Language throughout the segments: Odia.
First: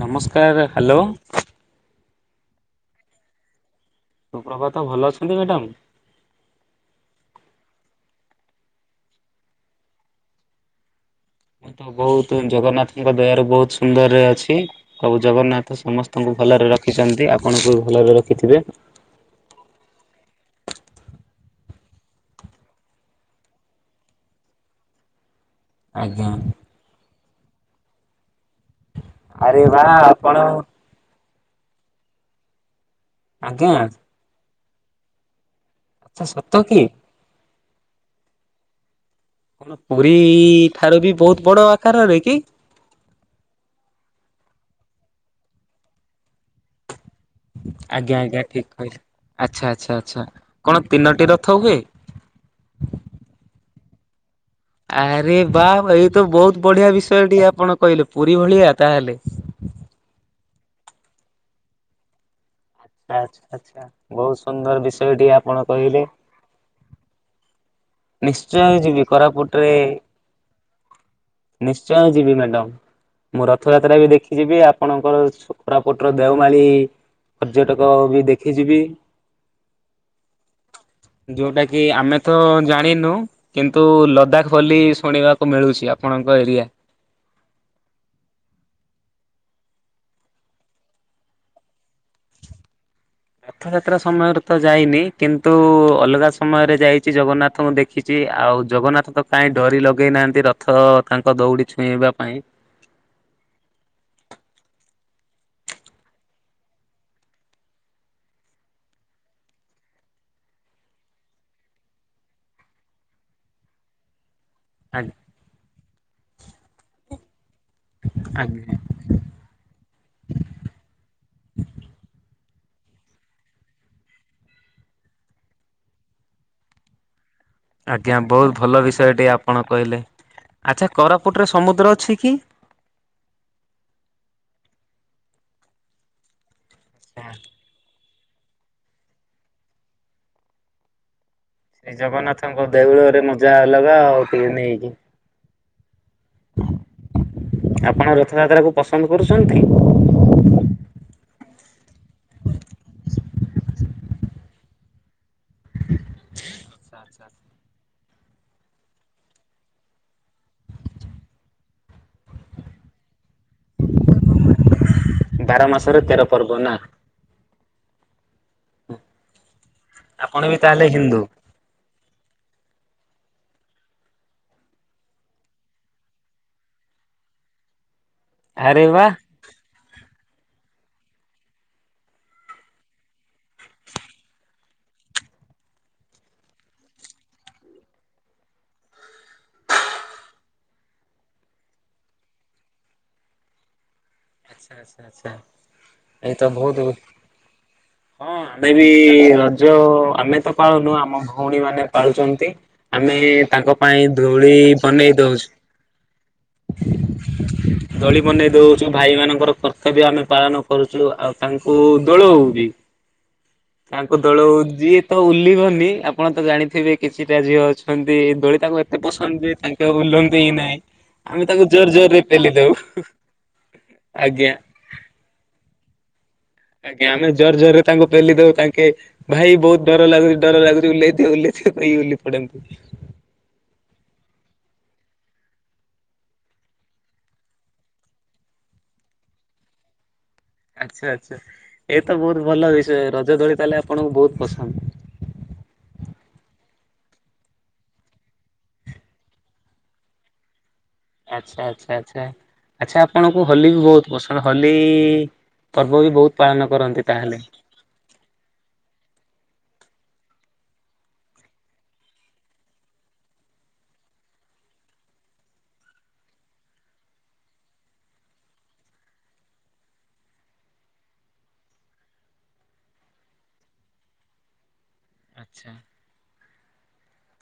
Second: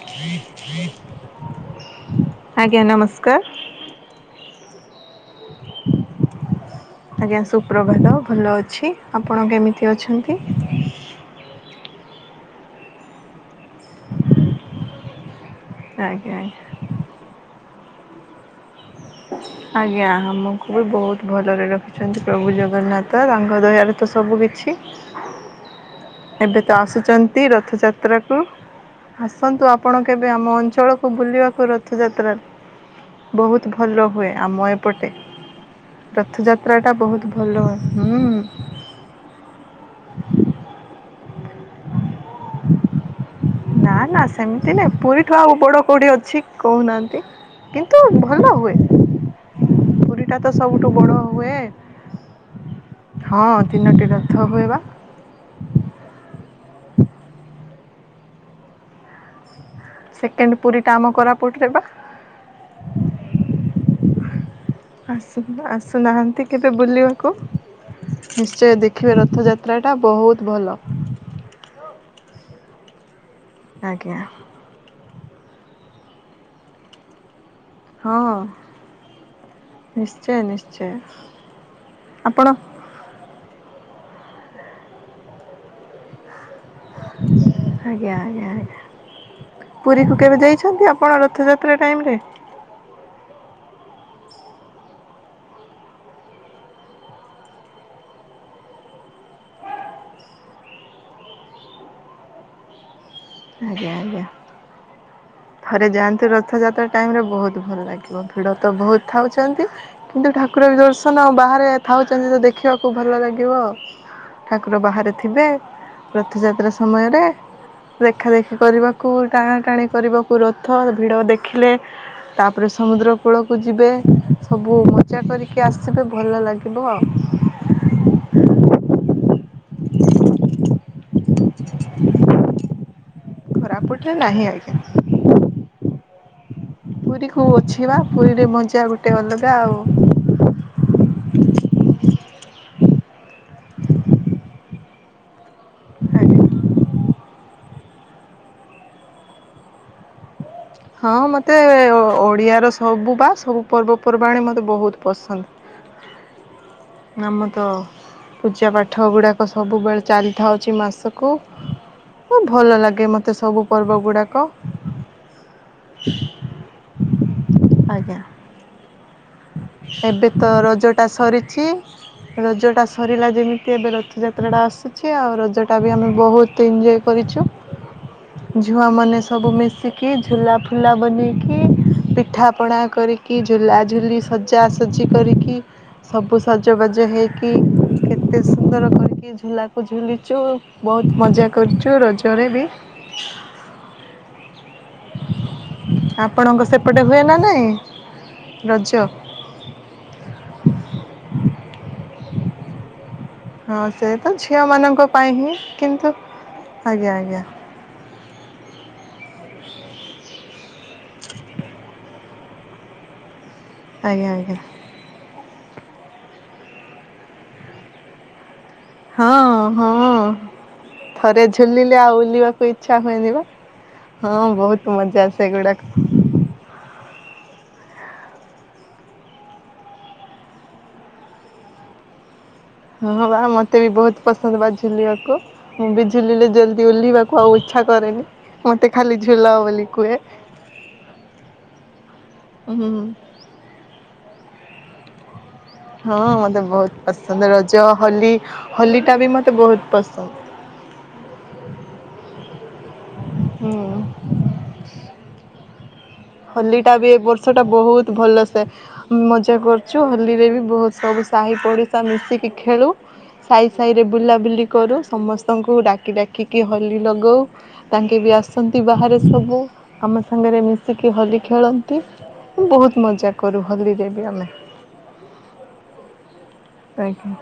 ନମସ୍କାର ହ୍ୟାଲୋ ଆଜ୍ଞା ନମସ୍କାର, ସୁପ୍ରଭାତ, ଭଲ ଅଛନ୍ତି ମ୍ୟାଡ଼ାାମ। ଆଜ୍ଞା ସୁପ୍ରଭାତ, ଭଲ ଅଛି ଆପଣ କେମିତି ଅଛନ୍ତି? ମୁଁ ତ ବହୁତ ଜଗନ୍ନାଥଙ୍କ ଦୟାରୁ ବହୁତ ସୁନ୍ଦର ରେ ଅଛି ସବୁ ଜଗନ୍ନାଥ ତ ଆଜ୍ଞା ସମସ୍ତଙ୍କୁ ଆଜ୍ଞା ଭଲରେ ରଖିଛନ୍ତି ଆପଣଙ୍କୁ ବି ଭଲରେ ରଖିଥିବେ। [unintelligible] ଆଜ୍ଞା, ଆମକୁ ବି ବହୁତ ଭଲରେ ରଖିଛନ୍ତି। ପ୍ରଭୁ ଜଗନ୍ନାଥ ତାଙ୍କ ଦୟାରେ ତ ସବୁ କିିଛି, ଆଜ୍ଞା। ଏବେ ତ ଆସୁଚନ୍ତି ରଥଯାତ୍ରାକୁ, ଆରେ ଆସନ୍ତୁ ବା ଆପଣ କେବେ ଆମ ଅଞ୍ଚଳ ବୁଲିବାକୁ ରଥଯାତ୍ରାରେ, ବହୁତ ଆଜ୍ଞା ଲ ହୁଏ ଆମ ଏପଟେ, ଆଚ୍ଛା ସତ ରଥଯାତ୍ରା କି? ଟା ବହୁତ ଭଲ, ହୁଁ। କଣ ପୁରୀ ଠାରୁ ବି, ବହୁତ ବଡ ଆକାରରେ କି? ନା ନା ସେମିତି ନାଇଁ, ପୁରୀଠୁ ଆଉ ବଡ କୋଉଠି ଅଛି କହୁନାହାନ୍ତି? କିନ୍ତୁ ଆଜ୍ଞା ଆଜ୍ଞା ଭଲ ଠିକ ହୁଏ, କହିଲେ। ଆଚ୍ଛା ଆଚ୍ଛା ଆଚ୍ଛା ପୁରୀ ଟା ତ କଣ ସବୁଠୁ ବଡ ତିନୋଟି ରଥ ହୁଏ। ହଁ, ତିନୋଟି ରଥ ହୁଏବା। ଆରେ ବାଃ, ଏଇତ ବହୁତ ବଢିଆ ବିଷୟ ଟିଏ ଆପଣ କହିଲେ, ପୁରୀ ଭଳିଆ ତାହେଲେ। ସେକେଣ୍ଡ ପୁରୀଟା ଆମ କୋରାପୁଟରେ ପା। ଆଛା ଆଛା, ବହୁତ ସୁନ୍ଦର ବିଷୟ। ଆସୁ ଆସୁନାହାନ୍ତି, କେବେ ବୁଲିବାକୁ? ନିଶ୍ଚୟ ଯିବି ଦେଖିବେ କୋରାପୁଟରେ ରଥଯାତ୍ରାଟା, ବହୁତ ଭଲ। ନିଶ୍ଚୟ ଯିବି ମ୍ୟାଡ଼ାମ, ମୁଁ ରଥଯାତ୍ରା ବି ଆଜ୍ଞା ଦେଖିଯିବି ଆ ଆପଣଙ୍କର କୋରାପୁଟର ଦେଓମାଳି ପର୍ଯ୍ୟଟକ ହଁ ବି ଦେଖିଯିବି। ନିଶ୍ଚୟ ନିଶ୍ଚୟ ଯୋଉଟା କି ଆମେ ତ ଆପଣ ଜାଣିନୁ, କିନ୍ତୁ ଲଦାଖ ବୋଲି ଶୁଣିବାକୁ ମିଳୁଚି ଆପଣଙ୍କ ଏରିଆ। ଆଜ୍ଞା ଆଜ୍ଞା ଆଜ୍ଞା। ପୁରୀକୁ କେବେ ଯାଇଛନ୍ତି ଆପଣ ରଥଯାତ୍ରା ଟାଇମ୍ ରେ? ରଥଯାତ୍ରା ସମୟରେ ତ ଯାଇନି କିନ୍ତୁ ଅଲଗା ସମୟରେ ଯାଇଚି, ଜଗନ୍ନାଥଙ୍କୁ ଦେଖ ଦେଖିଚି, ଆଉ ଜଗନ୍ନାଥ ତ କାଇଁ ଡରି ଲଗେଇ ନାହାନ୍ତି, ରଥ ତାଙ୍କ ଦୌଡି ଛୁଇଁବା ପାଇଁ। ଆଜ୍ଞା ଆଜ୍ଞା। ଥରେ ଯାଆନ୍ତୁ ରଥଯାତ୍ରା ଟାଇମ୍ ରେ, ବହୁତ ଭଲ ଲାଗିବ, ଭିଡ଼ ତ ବହୁତ ଥାଉଚନ୍ତି। କିନ୍ତୁ ଠାକୁର ବି ଦର୍ଶନ, ଆଉ ବାହାରେ ଥାଉଛନ୍ତି, ତ ଦେଖିବାକୁ ଭଲ ଲାଗିବ। ଠାକୁର ବାହାରେ ଆଜ୍ଞା ଥିବେ, ରଥଯାତ୍ରା ସମୟରେ, ଦେଖାଦେଖି ଆଜ୍ଞା କରିବ। କୁ ଟାଣା ଟାଣି କରିବାକୁ ରଥ, ଭିଡ଼ ଦେଖିଲେ ତାପରେ ସମୁଦ୍ର କୂଳକୁ ଯିବେ, ସବୁ ମଜା କରିକି ଆସିବେ, ଭଲ ଲାଗିବ ଆଉ। ଆଜ୍ଞା, ବହୁତ ଭଲ ବିଷୟ ଟିଏ ଆପଣ କହିଲେ, ଆଛା କୋରାପୁଟରେ ସମୁଦ୍ର ଅଛି କି? କୋରାପୁଟ ରେ ନାହିଁ ଆଜ୍ଞା, ପୁରୀକୁ ଅଛିବା? ପୁରୀରେ ମଜା ଗୋଟେ ଅଲଗା ଆଉ। ସେ ଜଗନ୍ନାଥଙ୍କ ଦେଉଳରେ ମଜା ଅଲଗା, ଆଉ କି ନେଇକି। ଆଜ୍ଞା ଆପଣ ରଥଯାତ୍ରା କୁ ପସନ୍ଦ କରୁଚନ୍ତି? ହଁ ମୋତେ ଓଡ଼ିଆର ସବୁ ପା, ସବୁ ପର୍ବପର୍ବାଣି ମୋତେ ବହୁତ ପସନ୍ଦ। [unintelligible] ବର୍ଷା। ଆମ ତ ପୂଜା ପାଠ ଗୁଡ଼ାକ ସବୁବେଳେ ଚାଲିଥାଉଚି ମାସକୁ। ବି ଭଲ ଲାଗେ ମତେ ସବୁ ପର୍ବ ଗୁଡାକ। ବାର ମାସରେ ତେର ପର୍ବ ନା? ଆଜ୍ଞା। ଏବେ ଆପଣ ତ ବି ତାହେଲେ ରଜ ଟା ହିନ୍ଦୁ ସରିଚି। ରଜ ଟା ସରିଲା ଯେମିତି, ଏବେ ରଥଯାତ୍ରା ଟା ଆସୁଛି ଆଉ, ରଜ ଟା ବି ଆମେ ବହୁତ ଏଞ୍ଜୟ କରିଚୁ। [inaudible] ଝୁଆ ବା ମାନେ ସ ସବୁ ମିଶିକି, ଝୁଲା ଫୁଲା ବନେଇକି, ପିଠା ପଣା କରିକି, ଝୁଲା ଝୁଲି ସଜା ଆସଜି କରିକି, ସବୁ ସଜବାଜ ହେଇକି କେତେ ସୁନ୍ଦର କରିକି ଝୁଲାକୁ ଝୁଲିଚୁ। ବହୁତ୍ ମଜା କରୁଚୁ ରଜରେ ବି। ଆଚ୍ଛା-ଆଚ୍ଛା-ଆଚ୍ଛା। ଆପଣଙ୍କ ସେପଟେ ହୁଏ ନା ନାଇଁ ରଜ? ରଜ ଆମେ ତ ପାଳୁନୁ ଆମ ଭଉଣୀ ମାନେ ପାଳୁଚନ୍ତି, ଆମେ ତାଙ୍କ ହଁ ପାଇଁ ସେ ତ ଦୁଳି ଝିଅମାନଙ୍କ ବନେଇ ପାଇଁ ଦଉଚୁ। ହିଁ କିନ୍ତୁ ଆଜ୍ଞା ଆଜ୍ଞା। ଦୋଳି ବନେଇଦଉ। ଯୋଉ ଭାଇ ମାନଙ୍କର କର୍ତ୍ତବ୍ୟ ଆମେ ପାଳନ କରୁଚୁ ଆଉ ତାଙ୍କୁ ଦୋଳଉ ବି। ତାଙ୍କ ଆଜ୍ଞା ଦଳ ଆଜ୍ଞା ହଉ ଯି ତ ଉଲ୍ଲିବନି ଆପଣ ତ ଜାଣିଥିବେ କିଛିଟା ଝିଅ ଅଛନ୍ତି ଏ ଦୋଳିଟାକୁ ହଁ-ହଁ ଥରେ ଆମେ ତାଙ୍କୁ ଜୋର ଝୁଲିଲେ ଆଉ ଜୋରରେ ପେଲି ଉଲିବାକୁ ଦଉ ଇଚ୍ଛା ହୁଏନ ବା। ହଁ ଆଜ୍ଞା। ବହୁତ୍ ମଜା ସେଗୁଡ଼ାକ। ଆଜ୍ଞା, ଆମେ ଜୋର-ଜୋର ରେ ତାଙ୍କୁ ପେଲିଦଉ ତାଙ୍କେ ଭାଇ ବହୁତ୍ ଡର ଲାଗୁଚି ଡର ଲାଗୁଚି ଓଲ୍ହେଇ ଦିଅ ଓଲ୍ହେଇ ଦିଅ କହିକି ଓଲ୍ହେଇ ପଡନ୍ତି। ହଁ ବା ମତେ ବି ବହୁତ୍ ପସନ୍ଦ ବା ଝୁଲିବାକୁ। ମୁଁ ବି ଝୁଲିଲେ ଜଲ୍ଦି ଓହ୍ଲିବାକୁ ଆଉ ଇଚ୍ଛା କରେନି, ମତେ ଖାଲି ଝୁଲାଅ ବୋଲି କୁହେ। ଆଚ୍ଛା-ଆଚ୍ଛା ଏଇତ ବହୁତ୍ ଭଲ ହୁଁ ବିଷୟ ରଜ ଦୋଳି ତାହଲେ ଆପଣଙ୍କୁ ବହୁତ୍ ପସନ୍ଦ। ହଁ ମତେ ବହୁତ୍ ପସନ୍ଦ ରଜ ହୋଲି ହୋଲିଟା ବି ମତେ ବହୁତ୍ ପସନ୍ଦ। ଆଚ୍ଛା-ଆଛା-ଆଚ୍ଛା, ଆଚ୍ଛା ଆପଣଙ୍କୁ ହୋଲି ବି ହୁଁ। ବହୁତ୍ ପସନ୍ଦ ହୋଲି ପର୍ବ ବି ପାଳନ ହୋଲି ଟା କରନ୍ତି ବି ଏ ତାହେଲେ। ବର୍ଷ ଟା ବହୁତ୍ ଭଲସେ ମଜା କରୁଚୁ ହୋଲିରେ ବି ବହୁତ୍ ସବୁ ସାହି ପଡିଶା ମିଶିକି ଖେଳୁ। ସାହି ସାହିରେ ବୁଲାବୁଲି କରୁ, ସମସ୍ତଙ୍କୁ ଡାକି ଡାକିକି ହୋଲି ଲଗଉ। ତାଙ୍କେ ବି ଆସନ୍ତି ବାହାରେ ସବୁ ଆମ ସାଙ୍ଗେରେ ଆସିକି ହୋଲି ଖେଳନ୍ତି, ବହୁତ୍ ମଜା କରୁ ହୋଲିରେ ବି ଆମେ। ଆଚ୍ଛା। ଆଜ୍ଞା।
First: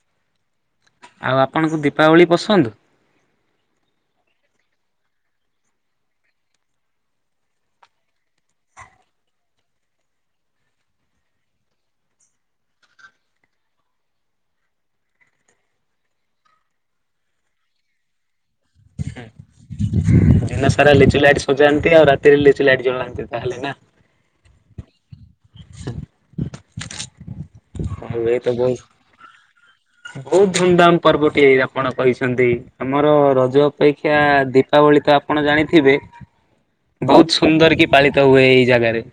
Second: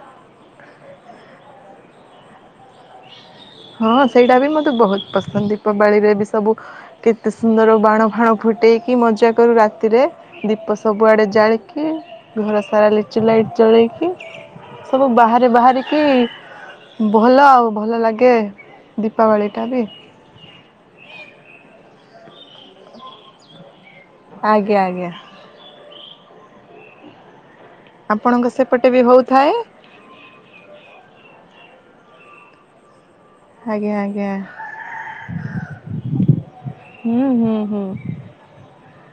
ଆଉ ଆପଣଙ୍କୁ ଦୀପାବଳି ପସନ୍ଦ? ହଁ ସେଇଟା ବି ମତେ ବହୁତ୍ ପସନ୍ଦ, ଦୀପାବଳିରେ ବି ସବୁ କେତେ ସୁନ୍ଦର ବାଣ ଫାଣ ଫୁଟାଇକି ମଜା କରୁ ରାତିରେ। ଦୀପ ସବୁଆଡ଼େ ଜାଳିକି ଘର ସାରା ଲିଚୁ ଲାଇଟ୍ ଜଳେଇକି ସବୁ ବାହାରେ ବାହାରିକି ଭଲ ଆଉ ଭଲ ଲା ଗେ ଦୀପାବଳିଟା ବି ଦିନ ସାରା ଲିଚୁ ଲାଟିି ସଜାନ୍ତି, ଆଉ ରାତିରେ ଲିଚୁ ଲାଇଟ ଜଳାନ୍ତି ତାହେଲେ ନା। ଆଜ୍ଞା-ଆଜ୍ଞା। ସେ ତାହେଲେ ଏ ଆପଣଙ୍କ ତ ସେପଟେ [unintelligible] ବି ହଉଥାଏ ବହୁତ୍ ଧୁମଧାମ୍ ପର୍ବଟିଏ ଆପଣ କହିଛନ୍ତି ଆମର ଆଜ୍ଞା ଅପେକ୍ଷା ଆଜ୍ଞା ଦୀପାବଳି ତ ଆପଣ ଜାଣିଥିବେ, ହୁଁ ବହୁତ୍ ହୁଁ ସୁନ୍ଦର୍ ହୁଁ କି ପା ତ ହୁଏ ଏଇ ଜାଗାରେ।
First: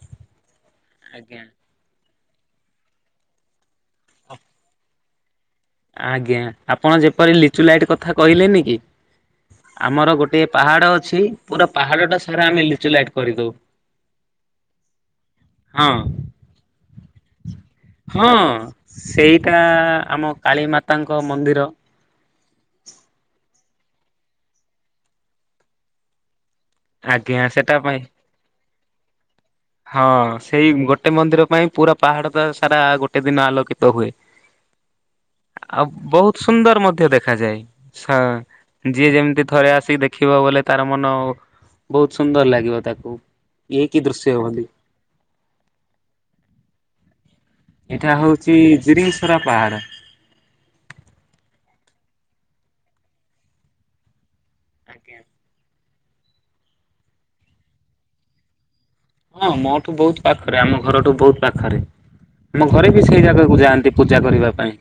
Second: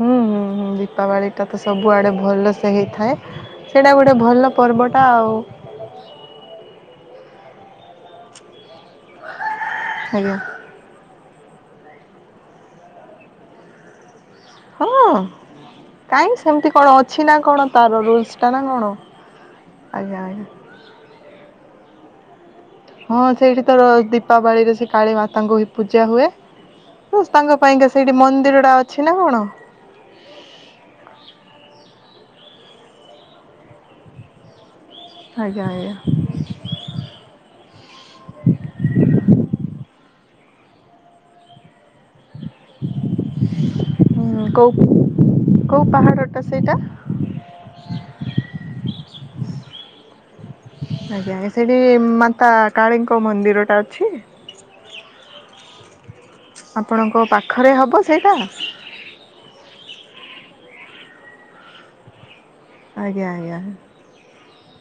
ହୁଁ-ହୁଁ-ହୁଁ ଦୀପାବଳି ଆଜ୍ଞା। ଟା ତ ସବୁଆଡେ ଭଲସେ ହେଇଥାଏ। ସେଇଟା ଗୋଟେ ଭଲ ପର୍ବଟା ଆଉ। ଆଜ୍ଞା ଆପଣ ଯେପରି ଲିଚୁ ଲାଇଟ୍ କଥା କହିଲେନି କି, ଆମର ଆଜ୍ଞା ଗୋଟେ ପାହାଡ ଅଛି ପୁରା ପାହାଡଟା ସାରା ଆମେ ଲିଚୁ ଲାଇଟ୍ କରିଦଉ। ହଁ ହଁ କାଇଁ ସେମ୍ତି କଣ ଅଛି ନା କଣ ତାର ରୁଲସ୍ ଟା ନା କଣ। ଏଇଟା ଆଜ୍ଞା ଆମ ଆଜ୍ଞା କାଳିୀମାତାଙ୍କ ମନ୍ଦିର। ହଁ ସେଇଠି ତୋର ଦୀପାବଳିରେ ସେ କାଳୀ ମାତାଙ୍କୁ ହି ପୂଜା ହୁଏ। [unintelligible] ଆଜ୍ଞା ତାଙ୍କ ସେଟା ପାଇଁକା ପାଇଁ ସେଇଠି ମନ୍ଦିରଟା ଅଛି ନା କଣ? ହଁ ସେଇ ଗୋଟେ ମନ୍ଦିର ପାଇଁ ପୁରା ପାହାଡଟା ସାରା ଗୋଟେ ଦିନ ଆଲୋକିତ ହୁଏ। ଆଜ୍ଞା ଆଉ ଆଜ୍ଞା ବୋହୁତ ସୁନ୍ଦର ମଧ୍ୟ ଦେଖାଯାଏ। ସା ଯିଏ ଯେମିତି ଥରେ ଆସିକି ଦେଖିବ ବୋଲେ ତାର ମନ ବୋହୁତ ସୁନ୍ଦର ଲାଗିବ ତାକୁ ଇଏ କି ଦୃଶ୍ୟ ହୁଁ ବୋଲି କୋଉ କୋଉ ପାହାଡଟା ସେଇଟା? ଏଟା ହୋଉଚି ଜିରିଙ୍ଗସରା ପାହାଡ। ଆଜ୍ଞା ସେଠି ମାତା କାଳୀଙ୍କ ମନ୍ଦିରଟା ଅଛି। ଆଜ୍ଞା। ଆପଣଙ୍କ ପାଖରେ ହେବ ସେଇଟା। ହଁ ମୋଠୁ ବୋହୁତ ପାଖରେ ଆମ ଘରଠୁ ବୋହୁତ ପାଖରେ। ଆମ ଘରେ ବି ଆଜ୍ଞା ସେଇ ଆଜ୍ଞା। ଜାଗାକୁ ଯାଆନ୍ତି ପୂଜା କରିବା ପାଇଁ।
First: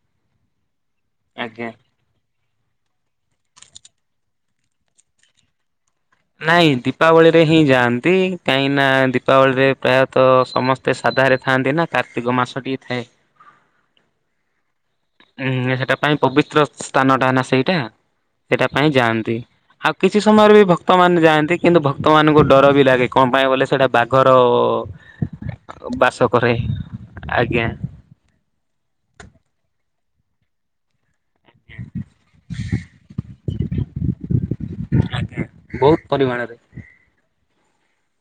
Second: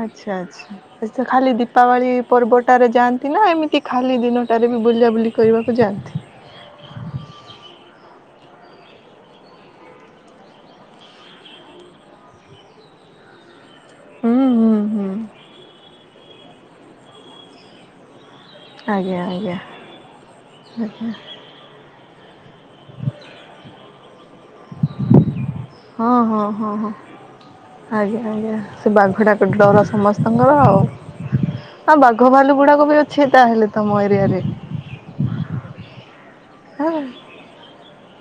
ଆଚ୍ଛା ଆଚ୍ଛା ସେଠିତ ଖାଲି ଆଜ୍ଞା। ଦୀପାବଳି ପର୍ବଟାରେ ଯାଆନ୍ତି ନା ଏମିତି ଖାଲି ଦିନଟାରେ ବି ବୁଲା ବୁଲି କରିବାକୁ ଯାଆନ୍ତି? ନାଇଁ ଦୀପାବଳିରେ ହିଁ ଯାଆନ୍ତି କାହିଁକି ନା ଦୀପାବଳିରେ ପ୍ରାୟତଃ ସମ ଏତେ ସାଧାରେ ଥାଆନ୍ତି ନା କାର୍ତ୍ତିକ ମାସଟିଏ ଥାଏ। ହୁଁ ହୁଁ ହୁଁ। ଉଁ ହୁଁ ସେଟା ପାଇଁ ପବିତ୍ର ସ୍ଥାନଟା ନା ସେଇଟା। ସେଟା ପାଇଁ ଆଜ୍ଞା ଯାଆନ୍ତି ଆଜ୍ଞା ଆଉ କିଛି ସମୟରେ ବି ଭକ୍ତ ମାନେ ଯାଆନ୍ତି। କିନ୍ତୁ ଭକ୍ତମାନାନଙ୍କୁ ଡର ବି ଲାଗେ କଣ ପାଇଁ କହିଲେ ସେଟା ବାଘର ହଁ ବାସ ହଁ କରେ ହଁ ହଁ ଆଜ୍ଞା ଆଜ୍ଞା ଆଜ୍ଞା। ସେ ବାଘଟା କ ଡର ସମସ୍ତଙ୍କର ଆଉ। ଆଁ ବାଘ ଭାଲୁ ଗୁଡାକ ବି ଅଛି ତାହେଲେ ତମ ଏରିଆରେ। ଆଜ୍ଞା ବୋହୁତ ପରିମାଣରେ। ହଁ।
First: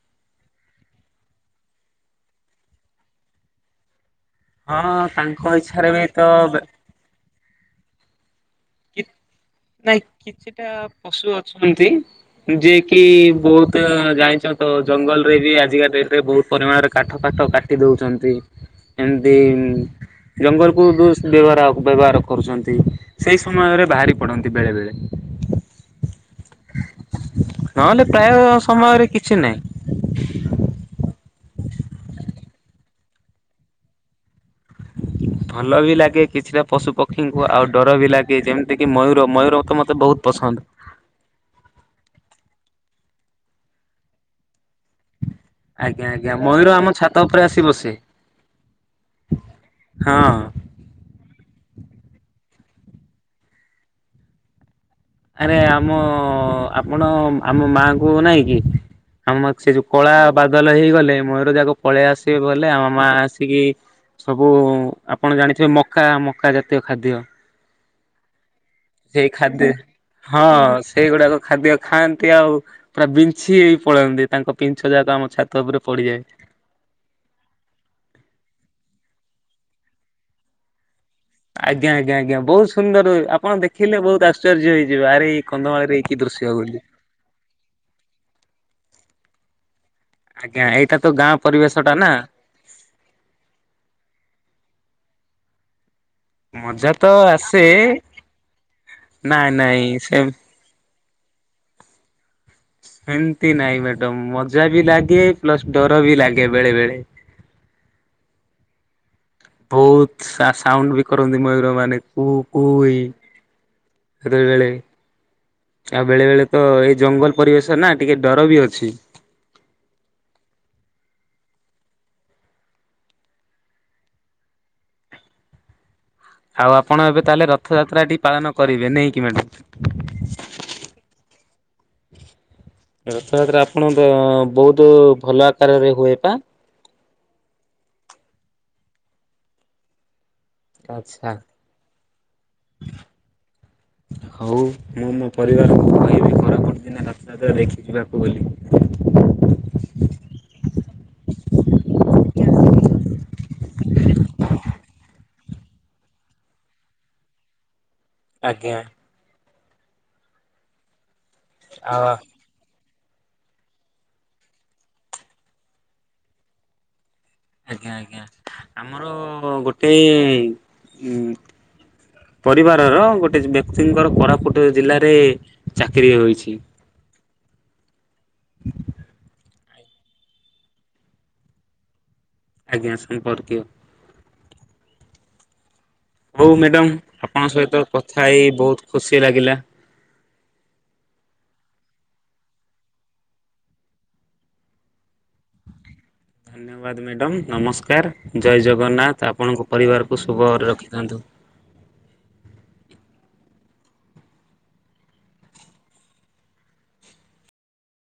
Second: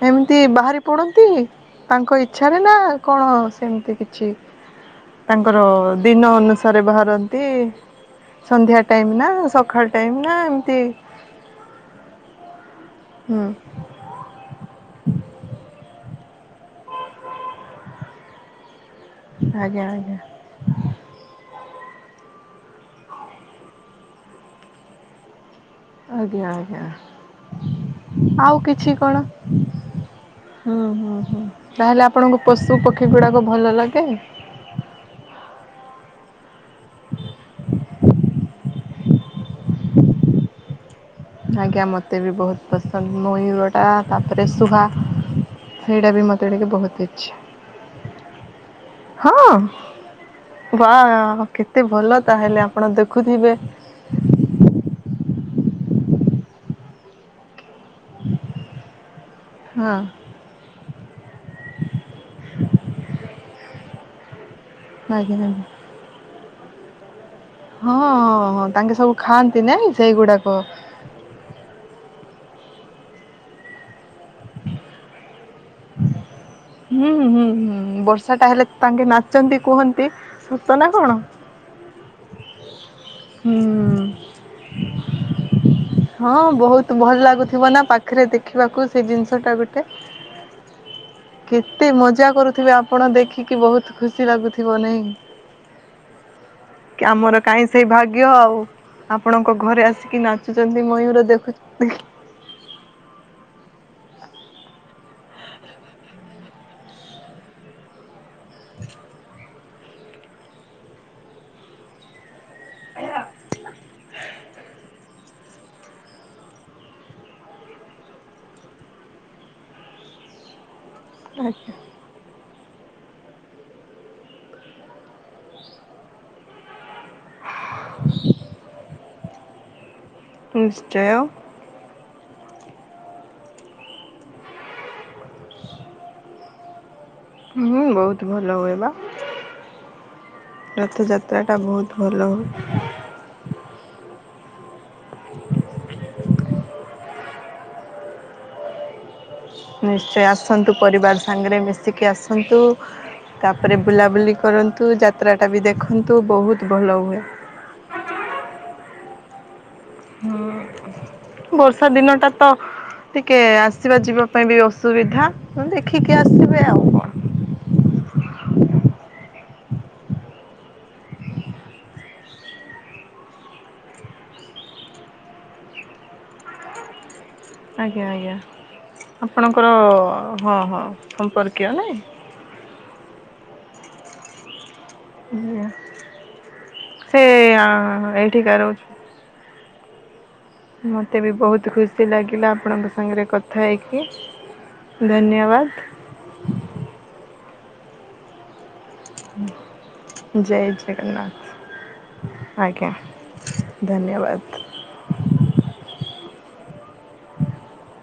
ଏମିତି ବାହାରି ପଡନ୍ତି ତାଙ୍କ ଇଚ୍ଛାରେ ନା କଣ ସେମିତି କିଛି ହଁ ତାଙ୍କ ତାଙ୍କର ଇଚ୍ଛାରେ ବି ଦିନ ତ ଅନୁସାରେ ବାହାରନ୍ତି। ସନ୍ଧ୍ୟା ଟାଇମ୍ ନା ସକାଳ ନାଇଁ ଟାଇମ୍ ନା କିଛିଟା ଏମିତି ପଶୁ ଅଛନ୍ତି ଯିଏ କି ହୁଁ ବୋହୁ ତ ଜାଣିଚ ତ ଜଙ୍ଗଲରେ ବି ଆଜିକା ଡେଟରେ ବୋହୁତ ପରିମାଣରେ କାଠ ଫାଠ କାଟି ଦୋଉଚନ୍ତି। [inaudible] ଏମିତି ଆଜ୍ଞା ଆଜ୍ଞା ଜଙ୍ଗଲକୁ ଦୁସ୍ ବ୍ୟବହାର ଅପ ବ୍ୟବହାର କରୁଚନ୍ତି। ସେଇ ସମୟରେ ବାହାରି ପଡନ୍ତି ବେଳେ ବେଳେ। ଆଜ୍ଞା ନହେଲେ ପ୍ରାୟ ଆଜ୍ଞା ଆଉ କିଛି ସମୟରେ କଣ ନାହିଁ ହୁଁ ହୁଁ ହୁଁ ତାହେଲେ ଆପଣଙ୍କୁ ପଶୁ ପକ୍ଷୀ ଗୁଡାକ ଭଲ ଲାଗେ। [inaudible] ଭଲ ବି ଲାଗେ କିଛିଟା ପଶୁ ପକ୍ଷୀଙ୍କୁ ଆଉ ଡର ବି ଲାଗେ। ଯେମିତିକ ମୟୂର ମୟୂର ତ ମତେ ବୋହୁତ ପସନ୍ଦ। ଆଜ୍ଞା ମୋତେ ବି ବୋହୁତ ପସନ୍ଦ ମୟୂରଟା ତାପରେ ସୁହା ଆଜ୍ଞା ସେଇଟା ବି ଆଜ୍ଞା ମତେ ଟିକେ ମୟୂର ଆମ ବୋହୁତ ଛାତ ଉପରେ ଆସି ବସେ ଇଚ୍ଛା ହଁ। ହଁ ବାଓ କେତେ ଭଲ ତାହେଲେ ଆପଣ ଦେଖୁଥିବେ। ଆରେ ଆମ ଆପଣ ଆମ ମାଙ୍କୁ ନାଇଁ କି ଆମର ସେ ଯୋଉ ହଁ କଳା ବାଦଲ ହେଇଗଲେ। ମୟୂର ଯାକ ପଳେଇ ଆସିବେ ବୋଲେ ଆମ ମା ଆସିକି ସବୁ ଆପଣ ଆଜ୍ଞା ଆଜ୍ଞା ଜାଣିଥିବେ ମକା, ମକା ଜାତୀୟ ଖାଦ୍ୟ। ହଁ ହଁ ତାଙ୍କେ ସବୁ ସେଇ ଖାଆନ୍ତି ଖାଦ୍ୟ ନାଇଁ। ହଁ ସେଇଗୁଡାକ ସେଇଗୁଡାକ ଖାଦ୍ୟ ଖାଆନ୍ତି ଆଉ ପୁରା ବିଞ୍ଛି ହେଇ ପଳାନ୍ତି ତାଙ୍କ ପିଞ୍ଛ ଯାକ ଆମ ଛାତ ଉପରେ ପଡିଯାଏ। ହୁଁ ହୁଁ ହୁଁ ବର୍ଷା ଟା ହେଲେ ତାଙ୍କେ ନାଚନ୍ତି କୁହନ୍ତି ସତ ନା କଣ? ଆଜ୍ଞା ଆଜ୍ଞା ଆଜ୍ଞା ବହୁତ ସୁନ୍ଦର ଏ ଆପଣ ହୁଁ ଦେଖିଲେ ବହୁତ ଆଶ୍ଚର୍ଯ୍ୟ ହେଇଯିବେ ଆରେ ଏ ହଁ ବହୁତ ଭଲ ଲାଗୁଥିବ ନା ପାଖେରେ ଦେଖିବାକୁ ସେଇ ଜିନିଷ ଟା ଗୋଟେ। ଆଜ୍ଞା ଏଇଟା ତ ଗାଁ ପରିବେଶ କେତେ ଟା ନା ମଜା କରୁଥିବେ ଆପଣ ଦେଖିକି ବହୁତ ଖୁସି ଲାଗୁଥିବ ନାଇଁ? ମଜା ତ କି ଆମର କାହିଁ ଆସେ ସେଇ ଭାଗ୍ୟ ଆଉ ନାଇଁ ଆପଣଙ୍କ ନାଇଁ ଘରେ ଆସିକି ସେ ନାଚ ଛନ୍ତି ମୟୂର ଦେଖୁ ନ୍ତିକି ହେମତି ନାଇଁ ମ୍ୟାଡାମ ମଜା ବି ଲାଗେ ପ୍ଲସ ଡର ବି ଲାଗେ ବେଳେ ବେଳେ। [inaudible] ବହୁତ ସା ସାଉଣ୍ଡ୍ ବି କରନ୍ତି ମୟୂର ମାନେ କୁ କୁ ଏଇ ବେଳେବେଳେ। ଆଉ ବେଳେ ବେଳେ ତ ଏଇ ଜଙ୍ଗଲ ପରିବେଶ ନା ଟିକେ ଡର ବି ଅଛି। ଆଜ୍ଞା। ଆଉ ଆପଣ ଏବେ ତାହେଲେ ରଥଯାତ୍ରାଟି ପାଳନ କରିବେ ନେଇକି ମ୍ୟାଡ଼ମ୍। ନିଶ୍ଚୟ। ରଥଯାତ୍ରା ଆପଣଙ୍କ ବହୁତ ଭଲ ଆକାରରେ ହୁଏ ପା? ହୁଁ ବହୁତ ଭଲ ହୁଏବା। ଆଚ୍ଛା। ରଥଯାତ୍ରାଟା ବହୁତ ଭଲ ହୁଏ। ହଉ ମୁଁ ମୋ ପରିବାରକୁ କହିବି ଖରପୋଟ ଦିନେ ରଥଯାତ୍ରା ଦେଖିଯିବାକୁ ବୋଲି। ନିଶ୍ଚୟ ଆସନ୍ତୁ ପରିବାର ସାଙ୍ଗରେ ମିଶିକି ଆସନ୍ତୁ ତାପରେ ବୁଲାବୁଲି କରନ୍ତୁ ଯାତ୍ରା ଟା ବି ଦେଖନ୍ତୁ ବହୁତ ଭଲ ହୁଏ। ଆଜ୍ଞା। ହୁଁ ବର୍ଷା ଆଉ ଦିନଟା ତ। ଟିକେ ଆସିବା ଯିବା ପାଇଁ ବି ଅସୁବିଧା ଉଁ ଦେଖିକି ଆସିବେ ଆଉ କଣ। ଆଜ୍ଞା ଆଜ୍ଞା ଆମର ଗୋଟେ ଉଁ ପରିବାରର ଗୋଟେ ଯ ବ୍ୟକ୍ତିଙ୍କର କୋରାପୁଟ ଜିଲ୍ଲାରେ ଚାକିରି ହୋଇଛି। ଆଜ୍ଞା ଆଜ୍ଞା ଆପଣଙ୍କର ହଁ ହଁ ସମ୍ପର୍କୀୟ ନାଇଁ? ଆଜ୍ଞା ସମ୍ପର୍କୀୟ। [unintelligible] ହଉ ସେ ମ୍ୟାଡ଼ାମ ଆପଣଙ୍କ ସହିତ କଥା ହେଇ ଏଇଠିକା ରହୁଛି। ବହୁତ ଖୁସି ଲାଗିଲା। ମୋତେ ବି ବହୁତ ଖୁସି ଲାଗିଲା ଆପଣଙ୍କ ସାଙ୍ଗରେ କଥା ହେଇକି। ଧନ୍ୟବାଦ। ଧନ୍ୟବାଦ ମ୍ୟାଡ଼ମ୍ ନମସ୍କାର ଜୟ ଜଗନ୍ନାଥ ଆପଣଙ୍କ ପରିବାରକୁ ଜୟ ଶୁଭରେ ରଖିଥାନ୍ତୁ। ଜଗନ୍ନାଥ ଆଜ୍ଞା ଧନ୍ୟବାଦ।